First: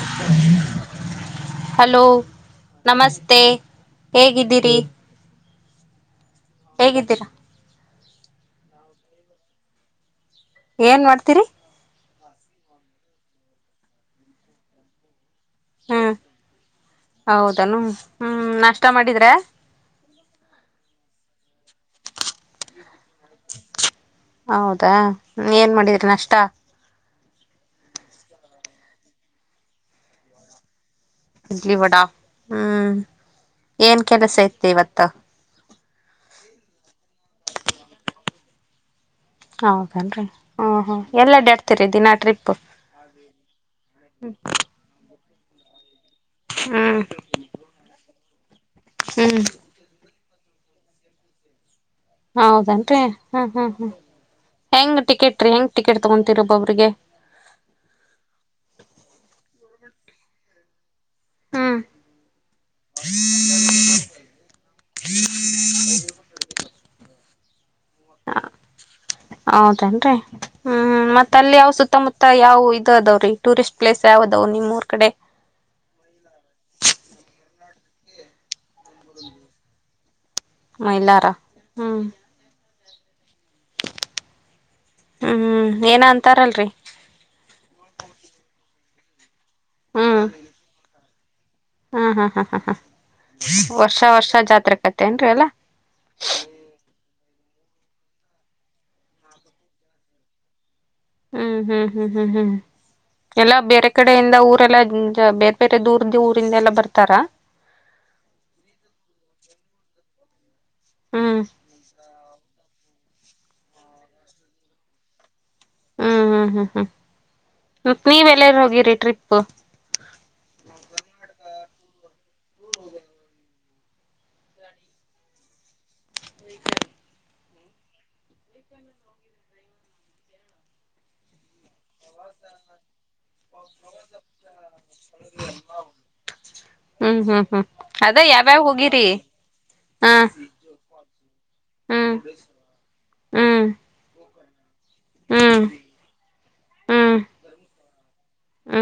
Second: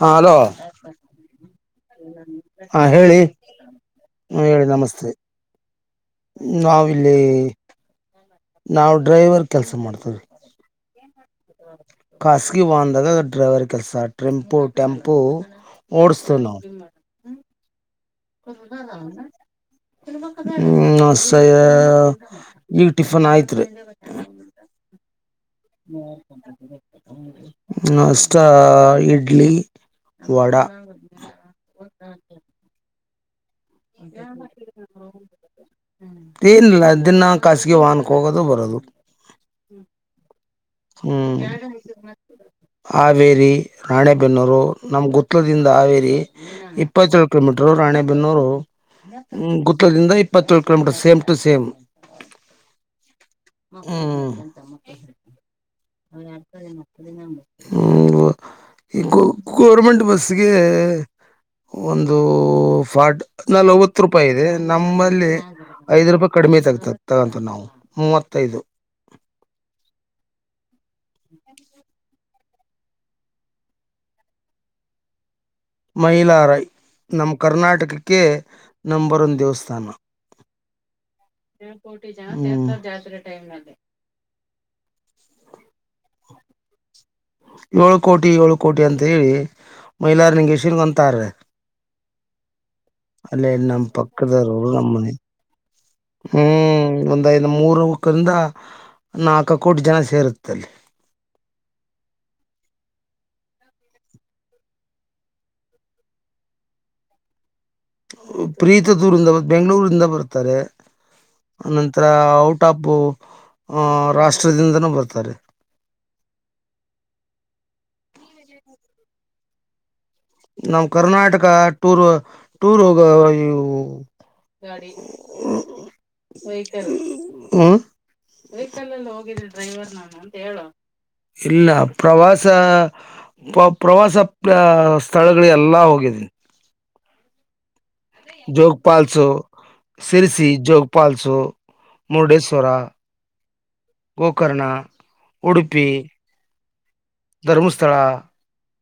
ಹಾ hello hello ಹಾ ಹೇಳಿ ನಮಸ್ತೆ ಹ ಹೇಳಿ ಹೇಗಿದ್ದೀರಿ ನಮಸ್ತೆ ನಾವಿಲ್ಲಿ ಹೇಗಿದ್ದೀರಾ ನಾವು ಡ್ರೈವರ್ ಕೆಲಸ ಮಾಡ್ತವಿ ಏನ್ ಮಾಡ್ತೀರಿ ಖಾಸಗಿ ವಾನ್ದಾಗ ಡ್ರೈವರ್ ಕೆಲಸೆ ಟೆಂಪು ಹ್ಮ್ ಓರ್ಸ ನ [inaudible] ಹೌದನು ಹ್ಮ್ ನಾಷ್ಟ ತ ಮಾಡಿದ್ರ ತ ಮಕ್ಕ [inaudible] ಹ್ಞ ಸ ಈಗ ಟಿಫನ್ ಆಯ್ತ್ ರೀ ಹೌದಾ ಏನ್ ಮಾಡಿದ್ರಿ ನಾಷ್ಟ [inaudible] ನಮಸ್ ಇಡ್ಲಿ ವಡ ಇಡ್ಲಿ ವಾಡಾ ಹ್ಮ್ ಏನ್ ಕೆಲಸ ಇತ್ತು ಇವತ್ತು ಹ್ಮ್ ಎನಿಲ್ಲ ದಿನ ಖಾಸಗಿ ವಾಹನಕ್ಕೆ ಹೋಗೋದು ಬರೋದು ಹೌದೇನ್ರಿ ಹ್ಮ್ ಹಾವೇರಿ ರಾಣೆಬೆನ್ನೂರು ನಮ್ಗ ದಿಂದ ಆರಿ ಹ್ಮ್ ಇಪ್ಪತ್ತು ಕಿಲೋಮೀಟರ್ ರಾಣೆಬೆನ್ನೂರು ಹ್ಮ್ ಗುತ್ತದಿಂದ ಇಪ್ಪತ್ತೇಳ ಕೋಮೀಟರ್ ಸೇಮ ಟು ಸೇಮ ಹೌದನ್ರಿ ಹ್ಮ ಹ್ಮ್ ಹ್ಮ್ ಹೆಂಗ ಟಿಕೆಟ್ ರೀ ಹೆಂಗ ಗೋವರ್ನಮೆಂಟ್ ಬಸ್ಗೆ ಹ್ಮ್ ಒಂದು ಫಾಡಡ್ ನಲ್ವತ್ತು ರೂಪಾಯಿ ಇದೆ ನಮ್ಮಲ್ಲಿ ಐದ ರೂಪಾಯಿ ಕಡಿಮೆ ತ ಆಗ್ತ ತಗಂತು ನಾವು ಹ ಮೂವತ್ತೈದು ಹೌದೇನ್ರಿ ಹ್ಮ್ ಮತ್ತ ಅಲ್ಲಿ ಯಾವ ಸುತ್ತಮುತ್ತ ಮತ್ತ ಯಾವವು ಇದದಾವ್ರೀ ಟೂರಿಸ್ಟ್ ಪ್ಲೇಸ್ ಯಾವದಾವ ನಿಮ್ಮ ಊರ್ ಕಡೆ ಮೈಲಾರೈ ನಮ್ಮ ಕರ್ನಾಟಕಕ್ಕೆ ನಂಬರ್ ಒಂದು ದೇವಸ್ಥಾನ ಮೈಲಾರ ರ ಹ್ಮ್ ಹ್ಮ್ಏನ ಅಂತಾರಲ್ರಿ ಏಳು ಕೋಟಿ ಏಳು ಕೋಟಿ ಅಂತ ಹೇಳಿ ಮಹಿಲಾರ್ ನಿಂಗೆಸನ್ ಅಂತಾರ ಹ್ಮ ಹಾ ಹಾ ಹಾ ಹಾ ಅಲ್ಲೇ ನಮ್ ವರ್ಷ ವರ್ಷ ಪಕ್ಕದವರು ಜಾತ್ರೆಕತೆ ನಮ್ಮನೆ ಏನ್ರಿ ಅಲ್ಲಾ ಹ್ಮ್ ಇಂದು ಮೂರು ಕಂದ ನಾಲ್ಕು ಕೋಟಿ ಜನ ಸೇರುತ್ತೆಲ್ಲಿ ಹ್ಮ್ ಹ್ಮ್ ಹ್ಮ್ ಹ್ಮ್ ಹ್ಮ್ ಎಲ್ಲಾ ಬೇರೆ ಕಡೆಯಿಂದ ಊರೆಲ್ಲಾ ಬೇರೆ ಬೇರೆ ದೂರ್ದ ಊರಿಂದ ಎಲ್ಲ ಬರ್ತಾರ ಪ್ರೀತ ದೂರ್ಂದ ಬೆಂಗಳೂರಿಂದ ಬರ್ತಾರೆ ಹ್ಮ್ ಅನಂತರ ಔಟ್ ಅಫ್ ಆ ರಾಷ್ಟ್ರದಿಂದನೂ ಬರ್ತಾರೆ ಹ್ಮ್ ಹ್ಮ್ ಹ್ಮ್ ಹ್ಮ್ ಮತ್ ನೀವಲ್ಲಾರ ಹೋಗಿರಿ ಟ್ರಿಪ್ ನಮ್ಮ ಕರ್ನಾಟಕ ಹ [inaudible] ವೆ ಹೋಗವ ನ ಹೇಳ ಇಲ್ಲ ಪ್ರವಾಸ [inaudible] ಪ್ರ ಪ್ರವಾಸ ಪ ಸ್ಥಳಗಳ ಎಲ್ಲಾ ಹೋಗಿದೀನಿ ಹ್ಮ್ ಹ್ಮ್ ಹ್ಮ್ ಅದ ಯಾವ್ಯಾವ್ ಹೋಗಿರಿ ಹಾ ಸಿರ್ಸಿ ಜೋಗಪಲ್ಸು ಹ್ಮ್ ಮುರುಡೇಶ್ವರ ಹ್ಮ್ ಗಕ ಕುಕರ್ಣ ಹ್ಮ್ ಉಡುಪಿ ಧರ್ಮಸ್ಥಳ ಹ್ಮ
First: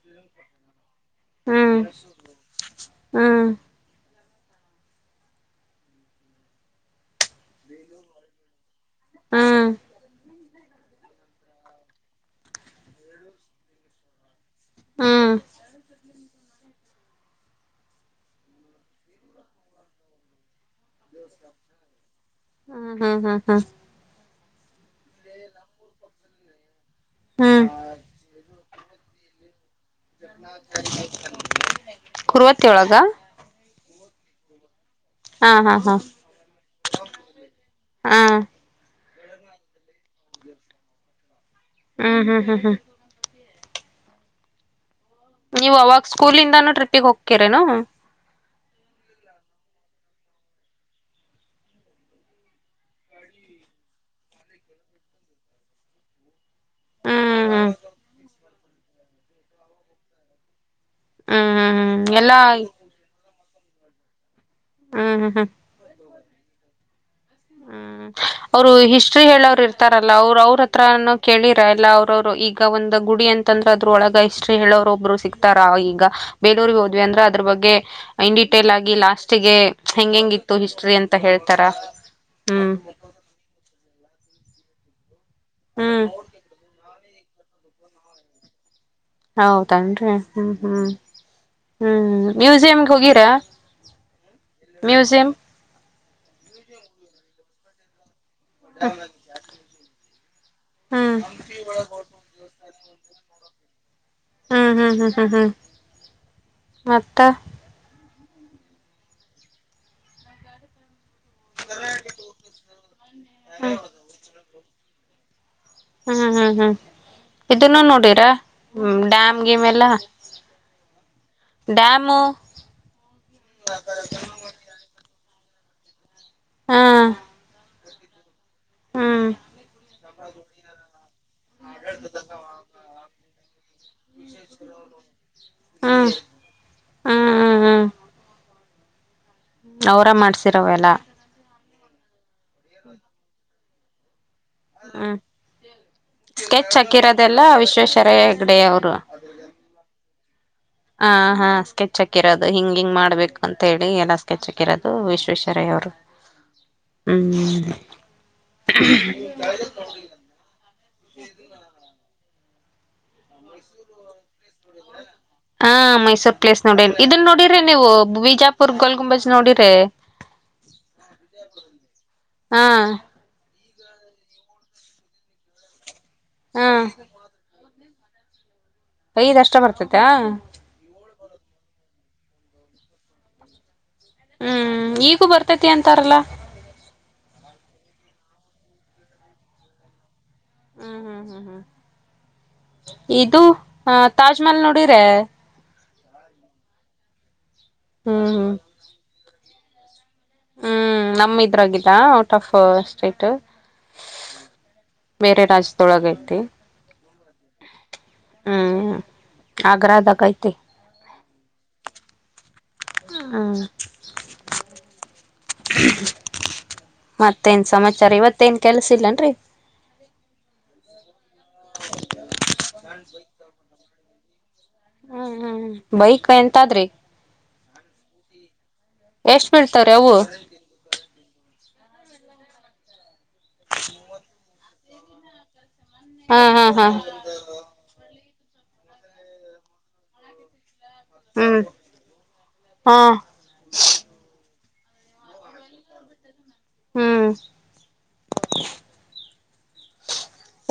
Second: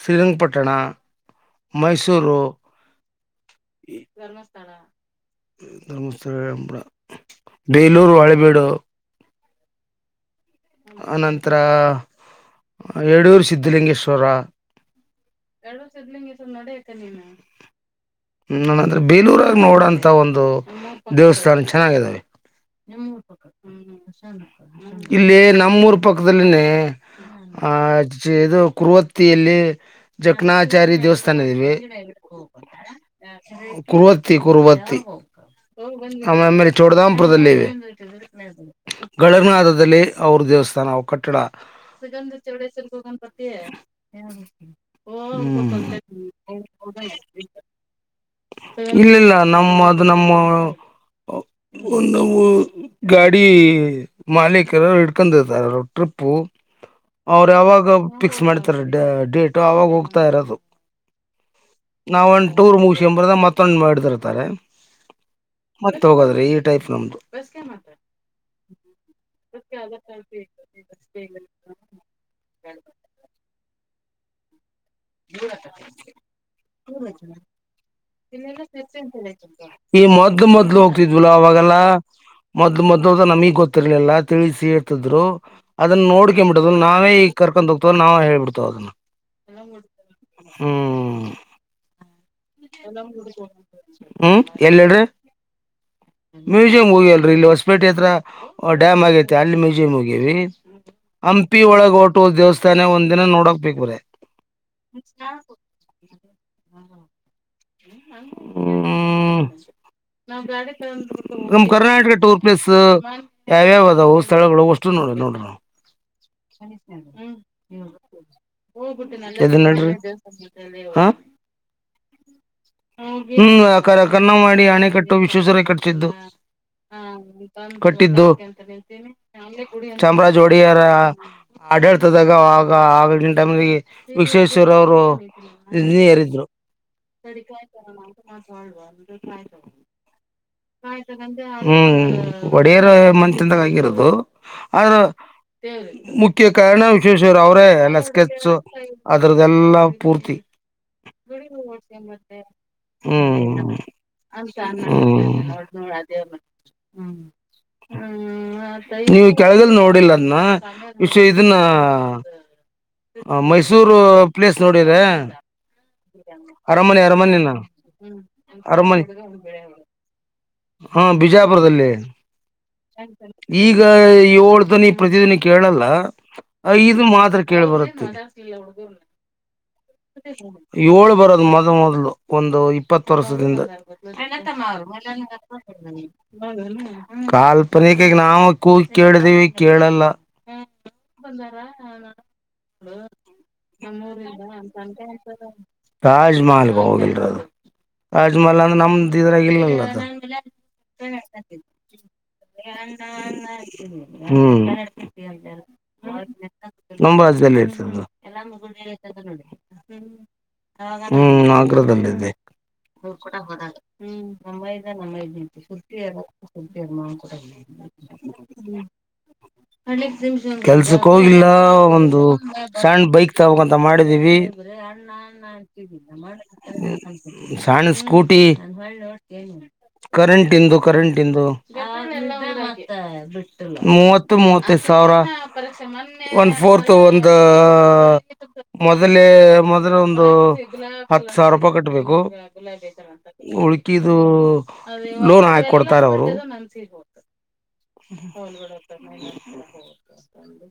ಶ್ರೀರಂಗಪಟ್ಟಣ ಮೈಸೂರು ಧಸ್ಥಳ ಧರ್ಮಸ್ಥಳಳ ಬೇಲೂರು ಹಳೆಬೇಡು ಅನಂತರ ಯಡೂರು ಸ್ಧಲಿಂಗೇಶ್ವರ ಎರಡು ಸಿದ್ಲಿಂಗ ಹ್ಮಂದ್ರೆ ಬೇಲೂರಾಗ ನೋಡಂತ ಒಂದು ದೇವಸ್ಥಾನ ಚೆನ್ನಾಗಿದ್ದಾವೆ ಇಲ್ಲಿ ನಮ್ಮೂರು ಪಕ್ಕದಲ್ಲಿನೇ ಹಾ ಆ ಇದು ಕುರುವತ್ತಿಯಲ್ಲಿ ಜಕಣಾಚಾರಿ ದೇವಸ್ಥಾನ ಇದೀವಿ ಕುರುವತ್ತೇಳ ಕರುವತಿ ಕುರುವತಿ ಹಾ ಹಾ ಹಾ ಹಾ ಆಮಮೇಲೆ ಚೋಡದಾಮಪುರದಲ್ಲಿ ಇವೆ ಹ್ಮ್ ಗಳನಾದದಲ್ಲಿ ಅವ್ರ ದೇವಸ್ಥಾನ ಕಟ್ಟಡ ಹ್ಮ್ ಹ್ಮ್ ಹ್ಮ್ ತ್ತ ಹ [inaudible] ನೀವ್ ಅವಾಗ ಸ್ಕೂಲಿಂದಾನು ಟ್ರಿಪ್ಪಿಗೆ ಹೋಗ್ತಿರನು ಇಲ್ಲಲ್ಲ ನಮ್ಮ ಅದು ನಮ್ಮ ಒಂದು ಗಾಡಿ ಮಾಲೀಕ್ ಎರರು ಇಡ್ಕೊಂಡರ್ತಾರ ಟ್ರಿಪ್ಪು ಹ್ಮ್ ಅವರು ಯಾವಾಗ ಫಿಕ್ಸ್ ಮಾಡ್ತಾರೆ ಡೇಟು ಅವಾಗ ಹೋಗ್ತಾ ಇರೋದು ಹ್ಮ್ ಹ್ಮ್ ಹ್ಮ್ ನಾವ ಎಲ್ಲಾ ಒಂದ್ ಟೂರ್ ಮುಗಸಕೊಂಡ ಬರೋದು ಮತ್ತೊಂದ್ ಮಾಡದಿರ್ತಾರೆ ಹ್ಮ್ ಹ್ಮ್ ಹ್ಮ್ ತಗೋದ್ರೆ ಈ ಟೈಪ್ ನಮ್ಮ್ದದು ಹ್ಮ್ ಅವ್ರು ಹಿಸ್ಟ್ರಿ ಹೇಳೋರು ಇರ್ತಾರಲ್ಲ ಅವರು ಅವ್ರ ಹತ್ರಾನ ಕೇಳಿರ ಇಲ್ಲ ಅವ್ರವರು ಈಗ ಒಂದಂದು ಗುಡಿ ಅಂತಂದ್ರ ಅದ್ರ ಒಳಗ ಇಷ್ಟ್ರಿ ಹೇಳೋರು ಇರು ಸಿಗ್ತಾರ ಈಗ ಬೇಲೂರುಗೆ ಹೋದ್ವಿ ಅಂದ್ರೆ ಅದ್ರ ಬಗ್ಗೆ ಇನ್ ಡಿಟೇಲ್ ಆಗಿ ಲಾಸ್ಟ್ಗೆ ಮೊದ್ಲು ಮೊದ್ಲು ಹೋಗ್ತಿದ್ವಿಲ ಅವಾಗೆಲ್ಲ ಹ್ಮ್ ಮೊದಲು ಮೊದ್ದ ಅದ ನಮಗ್ ಗೊತ್ತಿರ್ಲಿಲ್ಲಾ ತಿಳಿಸಿ ಹೇರ್ತಿದ್ರು ಅದನ್ನ ಹ್ಮ್ ನೋಡ್ಕೊಬಿಟ್ಟದ ನಾವೇ ಈ ಕರ್ಕೊಂಡ್ಗ್ತವ ನವು ಹೇಬಿಡ್ತಾವ ಅದನ್ನ ಹೌದನ್ರಿ ಹ್ಮ್ ಹ್ಮ್ ಹ್ಮ್ ಮ್ಯೂಸಿಯಂಗೆ ಹೋಗಿರಾ ಹ್ಮ್ ಎಲ್ಲ ಹೇಳ್ರಿ ಮ್ಯೂಸಿಯಂ ಮ್ಯೂಸಿಯಂ ಹೋಗಿಲ್ರರಿ ಇಲ್ಲಿ ಹೊಸಪೇಟೆ ಹತ್ರ ಡ್ಯಾಮ್ ಆಗೇತಿ ಅಲ್ಲಿ ಮ್ಯೂಸಿಯಂ ಹೋಗಿವಿ ಹ್ಮ್ ಹಂಪಿ ಒಳಗ ಹೊಟು ದೇವಸ್ಥಾನ ಒಂದ್ ದಿನ ನೋಡಕ್ ಬಕ್ ಬ್ರ [inaudible] ಹ್ಮ್ ಹ್ಮ್ ಹ್ಮ್ ಹ್ಮ್ ಹ್ಮ್ ಮತ್ತ [inaudible] ನಮ್ ಕರ್ನಾಟಕ ಟೂರ್ ಪ್ಲೇಸ್ ಹ್ಮ್ ಯಾವ್ಯಾವದಾವವು ಸ್ಥಳಗಳು ಅಷ್ಟು ನೋಡಿ ನೋಡ್ರಿವು ಹ್ಮ್ ಹ್ಮ್ ಹ್ಮ್ ಇದನ್ನು ನೋಡೀರಾ ಹ [inaudible] ಡಾಮ್ ಹ್ಮ್ ಕನ್ನಮಾಡಿ ಅಣೆ ಕಟ್ಟ ಸರ್ ಎಂ ವಿಶ್ವೇಶ್ವರಯ್ಯ ಕಟ್ಟಿಸಿದ್ದು ಹಾ ಹ್ಮ್ ಕಟ್ಟಿದ್ದು ಹ್ಮ್ ಚಾಮರಾಜ್ ಒಡೆಯರ ಆಡಳತದಾಗ ಅವಾಗ ಆಗ ಟೈಮಿಗೆ ವಿಶ್ವೇಶ್ವರಯ್ಯ ಅವರು ಹ್ಮ್ ಏರಿದ್ರು ಹ್ಮ್ ಹ್ಮ್ ಅವರ ಮಾಡ್ಸಿರವೆಲ್ಲ ಹ್ಮ್ ಒಡೆಯರ್ ಮನೆತನದಾಗ ಆಗಿರದು ಅದು ಹ್ಮ್ ಮುಖ್ಯ ಸ್ಕೆಚ್ ಕಾರಣ ಹಾಕಿರೋದೆಲ್ಲ ವಿಶ್ವೇಶ್ವರಾಯ ಅವ್ರೇ ಎಲ್ಲ ವಿಶ್ವೇಶ್ವರಯ ಸ್ಕೆಚ್ ಹೆಗ್ಡೆ ಅದ್ರ್ದಲ್ಲಾ ಪೂರ್ತಿ ಹ ಹಾ ಸ್ಕೆಚ್ ಸ್ಕೆಚ್ ಹಿಂಗ ಹಿಂಗ್ ಮಾಡ್ಬೇಕು ಅಂತ ಹ್ಮ್ ಹೇಳಿ ಎಲ್ಲ ಸಸ್ಕೆಚ್ ಕೇತಿರೋದು ವಿಶ್ವೇಶ್ವರಯ್ಯ ಅವರು ಹ್ಮ ಹ್ಮ್ ನೀವು ಕೆಳಗಲ್ ನೋಡಿಲ ಅದನ್ನ ಇದನ್ನ ಮೈಸೂರು ಪ್ಲೇಸ್ ನೋಡಿದೆ ಹಾ ಮೈಸೂರ್ ಪ್ಲೇಸ್ ನೋಡಿ ಅರಮನೆ ಇದನ್ ಅರಮನೆ ನ ನೋಡಿರಿ ನೀವು ಬಿಜಾಪುರ್ ಗೋಲ್ ಅರಮನೆ ಗುಂಬಜ್ ನೋಡಿರಿ ಹಾ ಬಿಜಾಪುರದಲ್ಲಿ ಹಾ ಈಗ ಏಳು ತನಿ ಪ್ರತಿದಿನಿ ಕೇಳಲ್ಲ ಹಾ ಇದು ಮಾತ್ರ ಕೇಳ ಬರುತ್ತೆ ಐದ್ ಅಷ್ಟ ಬರ್ತೈತಾ ಏಳು ಬರೋದು ಮೊದ್ ಮೊದಲು ಒಂದು ಇಪ್ಪತ್ತು ವರ್ಷದಿಂದ ಹ್ಮ್ ಈಗೂ ಬರ್ತೈತಿ ಅಂತಾರಲ್ಲ ಕಾಲ್ಪನಿಕಗ ನಾವ ಕೂಗಿ ಕೇಳ್ದೇವಿ ಕೇಳಲ್ಲ ಹ್ಮ್ ಹ್ಮ್ ಹ್ಮ್ ಹ್ಮ್ [unintelligible] ಇದು ತಾಜ್ ಮಹಲ್ ನೋಡಿರೆ ತಾಜ್ ಮಹಲ್ ಹೋಗಿಲ್ರ ಅದು ಹ್ಮ್ ತಾಜ್ ಹ್ಮ್ ಮಹಲ್ ಅಂದ್ರೆ ನಮ್ದ ಇದ್ರಾಗಿ ಇಲ್ಲಲ್ಲದು ಹ್ಮ್ ನಮ್ಮ ಇದ್ರಾಗಿಲ್ಲ ಔಟ್ ಆಫ್ ಸ್ಟೇಟ್ ಹ್ಮ್ ಬೇರೆ ರಾಜ್ಯದೊಳಗೆ ಅಯ್ತಿ ನಮ್ಮ ರಾಜ್ಯದಲ್ಲಿ ಇತ್ತ ಅದು ಅಗ್ರದಾಗ್ ಅಯ್ತಿ ಹ್ಮ್ ಅಗರ ದಲ್ಲಿ ಇದೆ ಹ್ಮ್ ಮತ್ತೇನ್ ಸಮಾಚಾರ ಇವತ್ತೇನ್ ಕೆಲ್ಸ ಇಲ್ಲನ್ರಿ [unintelligible] ಕೆಲ್ಸಕ್ ಹೋಗಿಲ್ಲ ಒಂದು ಸಣ್ಣ ಬೈಕ್ ತಾಕಬೇಕಂತ ಮಾಡಿದೀವಿ ಹ್ಮ್ ಹ್ಮ್ ಬೈಕ್ ಎಂತಾದ್ರಿ ಸಣ್ಣ ಸ್ಕೂಟಿ ಎಷ್ಟ್ ಬೀಳ್ತಾವ್ರಿ ಅವು ಕರೆಂಟ್ಯಿಂದು ಕರೆಂಟ್ಯಿಂದು ಮೂವತ್ತು ಮೂವತ್ತೈದ ಸಾವಿರ ಹಾ ಒಂದು ಹಾ ಹಾ ಫೋರ್ತ್ ಒಂದು ಮೊದಲೇ ಮೊದಲ ಒಂದು ಹತ್ತು ಸಾವಿರ ಹ್ಮ್ ರೂಪಾಯಿ ಕಟ್ಟಬೇಕು ಹಾ ಉಳ್ಕಿದು ಲೋನ್ ಹಾಕಿಕೊಡ್ತಾರೆ ಅವರು ಹ್ಮ್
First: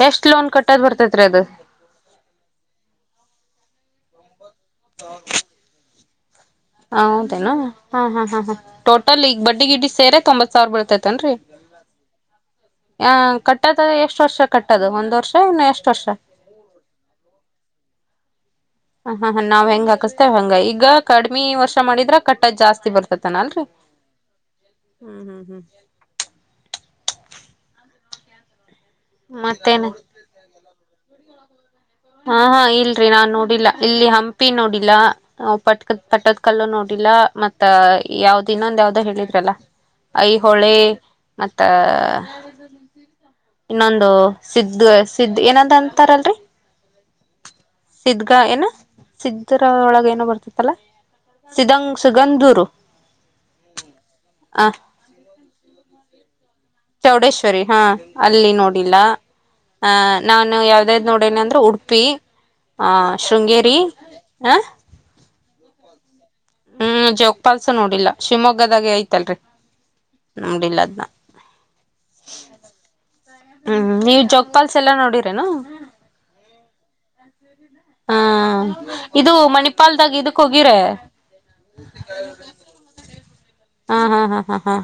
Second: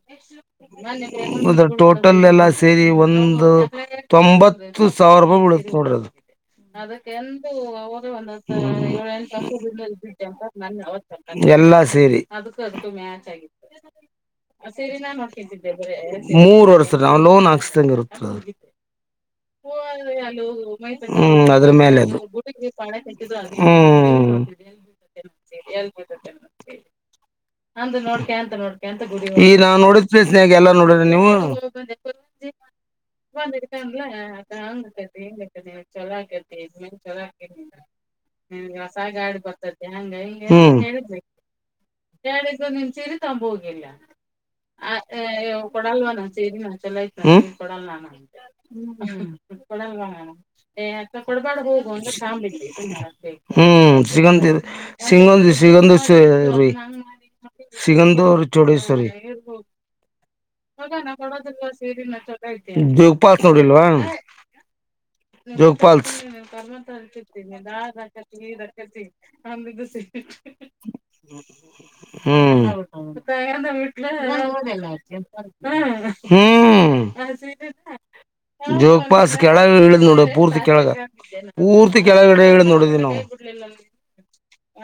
ಎಷ್ಟ್ ಲೋನ್ ಕಟ್ಟದ್ ಬರ್ತೇತ್ರಿ ಅದು ಹೌದ ಟೋಟಲ್ ಎಲ್ಲ ಸೇರಿ ಸೇರಿ ಒಂದು ತೊಂಬತ್ತು ಸಾವಿರ ರೂಪಾಯಿ ಬೀಳುತ್ತೆ ನೋಡ್ರಿ ಅದು ಹ ಹೌದೇನು ಹಾ ಹಾ ಹ ಹ ಸಾವಿರ ಬೀಳ್ತೇತೇನ್ರರಿ ಎಲ್ಲಾ ಸೇರೀ ಆ ಕಟ್ಟದ ಎಷ್ಟ್ ವರ್ಷ ಕಟ್ಟದು ಒಂದ್ ವರ್ಷ ಇನ್ನು ಎಷ್ಟ್ ವರ್ಷ ಮೂರ್ ವರ್ಷ ನಾವ್ ಲೋನ್ ಹಾಕ್ಸ್ದಂಗ ಇರುತ್ತ ಹ ಹಾ ಹ ನಾವ್ ಹೆಂಗ್ ಹಾಕಸ್ತೇವ್ ಅದು ಹಂಗ ಈಗ ಕಡ್ಮಿ ಹ್ಮ್ ಅದ್ರ ವರ್ಷ ಮೇಲೆ ಮಾಡಿದ್ರ ಅದು ಕಟ್ಟದ್ ಜಾಸ್ತಿ ಬರ್ತತನ ಅಲ್ರರಿ ಹ್ಮ್ ಹ್ಮ್ ಹ್ಮ್ ಹ್ಮ್ ನೋಡ್ ಈಗ ನಾ ಮತ್ತೇನ ನೋಡಿದ ಪ್ಲೇಸ್ ಎಲ್ಲಾ ನೋಡಿ ನೀವು [unintelligible] ಹಾ ಹಾ ಇಲ್ರರಿ ನಾನ್ ನೋಡಿಲ್ಲ ಇಲ್ಲಿ ಹಂಪಿ ನೋಡಿಲ್ಲ ಪಟ್ದ ಪಟ್ಟದ್ ಕಲ್ಲು ನೋಡಿಲ್ಲ ಮತ್ತ ಯಾವ್ದ ಇನ್ನೊಂದ ಯಾವ್ದ ಹೇಳಿದ್ರಲ್ಲ ಐಹೊಳೆ ಮತ್ತ ಹ್ಮ್ ಇನ್ನೊಂದು ಸಿದ್ದ ಸಿದ್ದ್ ಏನಂತ ಕೊಡಲ್ಲ ಅಂತಾರಲ್ರರಿ ಕೊಡಲ್ಲ ಸಿದ್ಗ ಏನ ಸಿದ್ದರ ಒಳಗ ಏನೋ ಬರ್ತತ್ತಲ್ಲ ಕೊಡ್ಬಾಡ್ ಹೋಗು ಸಿದಂಗ್ ಸುಗಂಧೂರು [unintelligible] ಹ್ಮ್ ಶ್ರೀಗಂಧ ಆ ಸಿಗಂದೂರು ಚೌಡೇಶ್ವರಿ ಹಾ ಅಲ್ಲಿ ನೋಡಿಲ್ಲ ಹ ನಾನು ಯಾವ್ದಾದ್ ನೋಡನಿ ಅಂದ್ರೆ ಉಡುಪಿ ಆ ಜೋಗ ಪಾಲ್ಸ್ ಶೃಂಗೇರಿ. ಹ ಜೋಗ್ ಫಾಲ್ಸ್ ಹ್ಮ್ ಜೋಗಪಾಲ್ಸ ನೋಡಿಲ್ಲ ಶಿವಮೊಗ್ಗದಾಗೆ ಐತಲ್ರಿ ನೋಡಿಲ್ಲ ಅದ್ನ [unintelligible] ಹ್ಮ್ ಹ್ಮ್ ನೀವ್ ಜೋಗ್ ಪಾಲ್ಸ್ ಎಲ್ಲ ನೋಡಿರೇನು. ಹ್ಮೂ ಹ ಜೋಗ್ ಇದು ಫಾಲ್ಸ್ ಕೆಳಗ್ ಹಿಳ್ದ್ ಮಣಿಪಾಲ್ದಾಗ ನೊಡಿವ್ ಇದಕ್ ಪೂರ್ತಿ ಹೋಗಿರ ಕೆಳಗ ಪೂರ್ ಕೆಳಗ್ ಇಳಿದ್ ನೋಡಿದಿವ್ ನಾವು ಹಾ ಹಾ ಹಾ ಹಾ ಹಾ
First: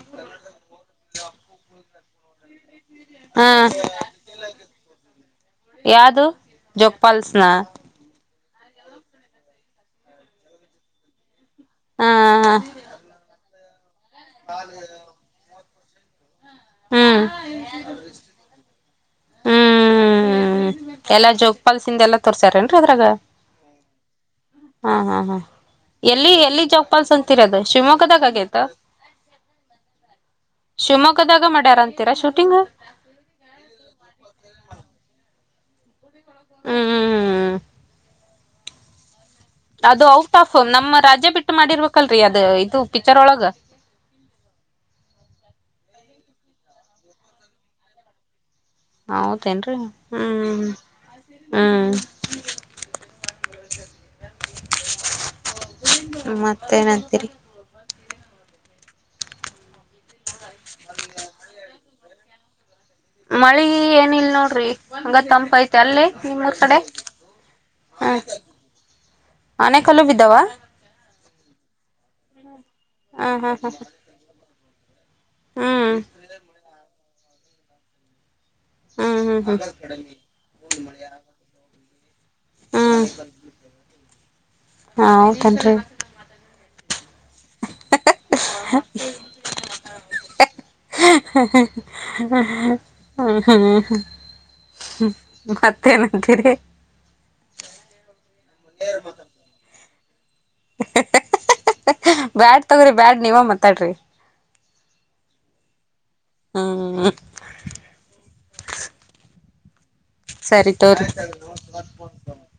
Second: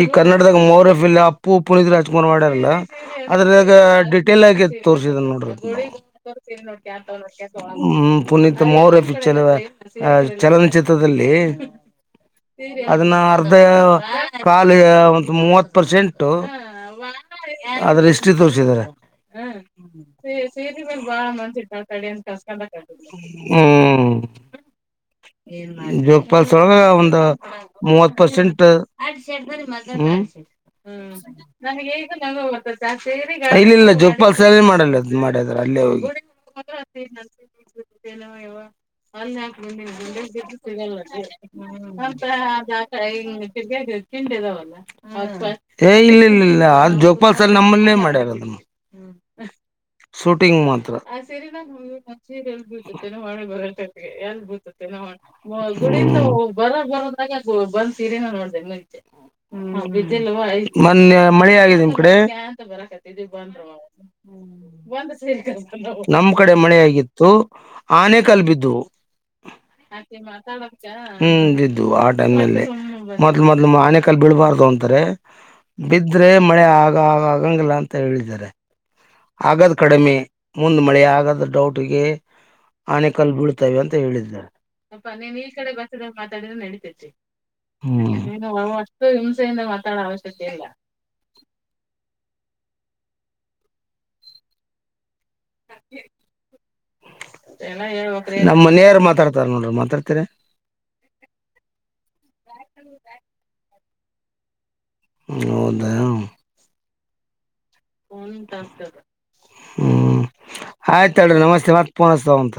ಈ ಕನ್ನಡದಾಗ ಮೌರ್ಯ ಫಿಲಂ ಅಪ್ಪು ಪುನಿತ್ ರಾಜ್ ಕುಮಾರ್ ಮಾಡ್ಯಾರಲ್ಲ ಹಾ ಅದ್ರಾಗ ಡಿಟೇಲ್ ಆಗಿ ತೋರ್ಸಿದನ್ ನೋಡ್ರಿ ಯಾವ್ದು ಜೋಗಪಾಲ್ಸ್ನ ಹ್ಮ ಪುನೀತ್ ಮೌರ್ಯ ಪಿಚ್ಚರದ ಚಲನಚಿತ್ರದಲ್ಲಿ. ಹಾ ಹಾ ಅದನ್ನ ಅರ್ಧ ಕಾಲ್ಯ ಬಂದ್ ಮೂವತ್ ಪರ್ಸೆಂಟ್. ಟು ಹ್ಮ್ ಅದ್ರ ಇಸ್ಟ್ರಿ ತೋರ್ಸಿದರೆ. ಹ್ಮ್ ಎಲ್ಲಾ ಜೋಗಪಾಲ್ಸಿಂದ ಎಲ್ಲಾ [unintelligible] ತೋರ್ಸಾರೇನ್ರಿ ಅದ್ರಾಗ ಹ್ಮು ಹಾ ಹಾ ಹಾ ಎಲ್ಲಿ ಜೋಗಪಾಲ್ ಎಲ್ಲಿ ಒಳ್ಗ ಜೋಗ್ ಫಾಲ್ಸ್ ಒಂದು ಅಂತಿರೋದು ಮೂವತ್ ಶಿವಮೊಗ್ಗದಾಗ ಆಗೇತ ಪರ್ಸೆಂಟ್ ಹ್ಮ - ಶಿವಮೊಗ್ ಇಲ್ಲಿಲ್ಲಾ ಜೊಗ್ ಪಾಲ್ಸ್ [unintelligible] ಮಾಡ್ಯದ್ರ ಅಲ್ಲೇ ಹೋಗಿ. ಹ್ಮ್ ಹ್ಮ್ ಅ ಅದು ಔಟ್ ಆಫ್ ನಮ್ಮ ರಾಜ್ಯ ಬಿಟ್ಟು ಮಾಡಿರ್ಬೇಕಲ್ರರಿ ಅದ ಇದು ಪಿಕ್ಚರ್ ಒಳಗ [unintelligible] [unintelligible] ಏ ಇಲ್ ಇಲ್ ಇಲ್ಲ ಅ ಜೋಗ್ ಫಾಲ್ಸ್ ನಮ್ಮನ್ ಮಾಡ್ಯಾರದನ. ಹೌದೇನ್ರೀ ಶೂಟಿಂಗ್ ಮಾತ್ರ ಹ್ಮ ಮತ್ತೇನಂತೀರಿ [unintelligible] ಮೊನ್ನೆ ಮಳೆ ಆಗಿದ್ ನಿಮ್ ಕಡೆ ಮಳಿ ಏನಿಲ್ ನೋಡ್ರಿ ಹಂಗ ತಂಪ ಐತೆ ಅಲ್ಲಿ ನಮ್ ಕಡೆ ನಿಮ್ಮೂರ್ ಮಳೆ ಆಗಿತ್ತು. ಆನೆ ಕಲ್ಬಿದ್ವು ಅನೆಕಲ್ಲು ಹು ಬಿದ್ವು [unintelligible] ಹ್ಮ್ ಮೊದ್ಲು ಹ್ಮ್ ಮೊದ್ಲು ಆನೆ ಕಲ್ ಬಿಳ್ಬಾರ್ದು ಅ ಅಂತರೆ ಹ್ಮ್ ಬಿದ್ರೆ ಮಳೆ ಆಗ ಆ ಆಗಂಗಿಲ್ಲ ಅಂತ ಹೇಳಿದ್ದಾರೆ. ಹ್ಮ್ ಹ್ಮ್ ಹ್ಮ್ ಹ್ಮ್ ಆಗದ್ ಕಡಿಮಿ ಮುಂದ್ ಮಳೆ ಆಗದ್ ಡೌಟಿಗೆ ಹ್ಮ್ ಆನೆ ಕಲ್ ಬೀಳ್ತವೆ ಅಂತ ಹೇಳಿದ್ರ ಹ್ಮ್ ಸ್ವಲ್ಪ ನಿನ್ ಈ ಕಡೆ ಹೌದೇನ್ರಿ ಬಂದ್ ಮಾತಾಡುದ್ರ ನೆಡಿತೈತಿ. ಹ್ಮು ಹ್ಮ ಹ್ಮ ನಮ್ಮ್ ಮನೆಯರ್ ಮಾತಾಡ್ತಾರ ನೋಡ್ ಮಾತಾಡ್ತಿರಿ. ಹ ಹ ಬ್ಯಾಡ್ ತಗೊರಿ ಬ್ಯಾಡ್ ನೀವೆ ಮಾತಾಡ್ರಿ. ಹೌದ ಹ್ಮ್ [unintelligible] ಹ್ಮ್ ಸರಿ ತೋರಿ ಆಯ್ತಳ್ರಿ ನಮಸ್ತೆ ಮತ್ತ್ ಪೋನ್ಸ್ತಾವಂತ.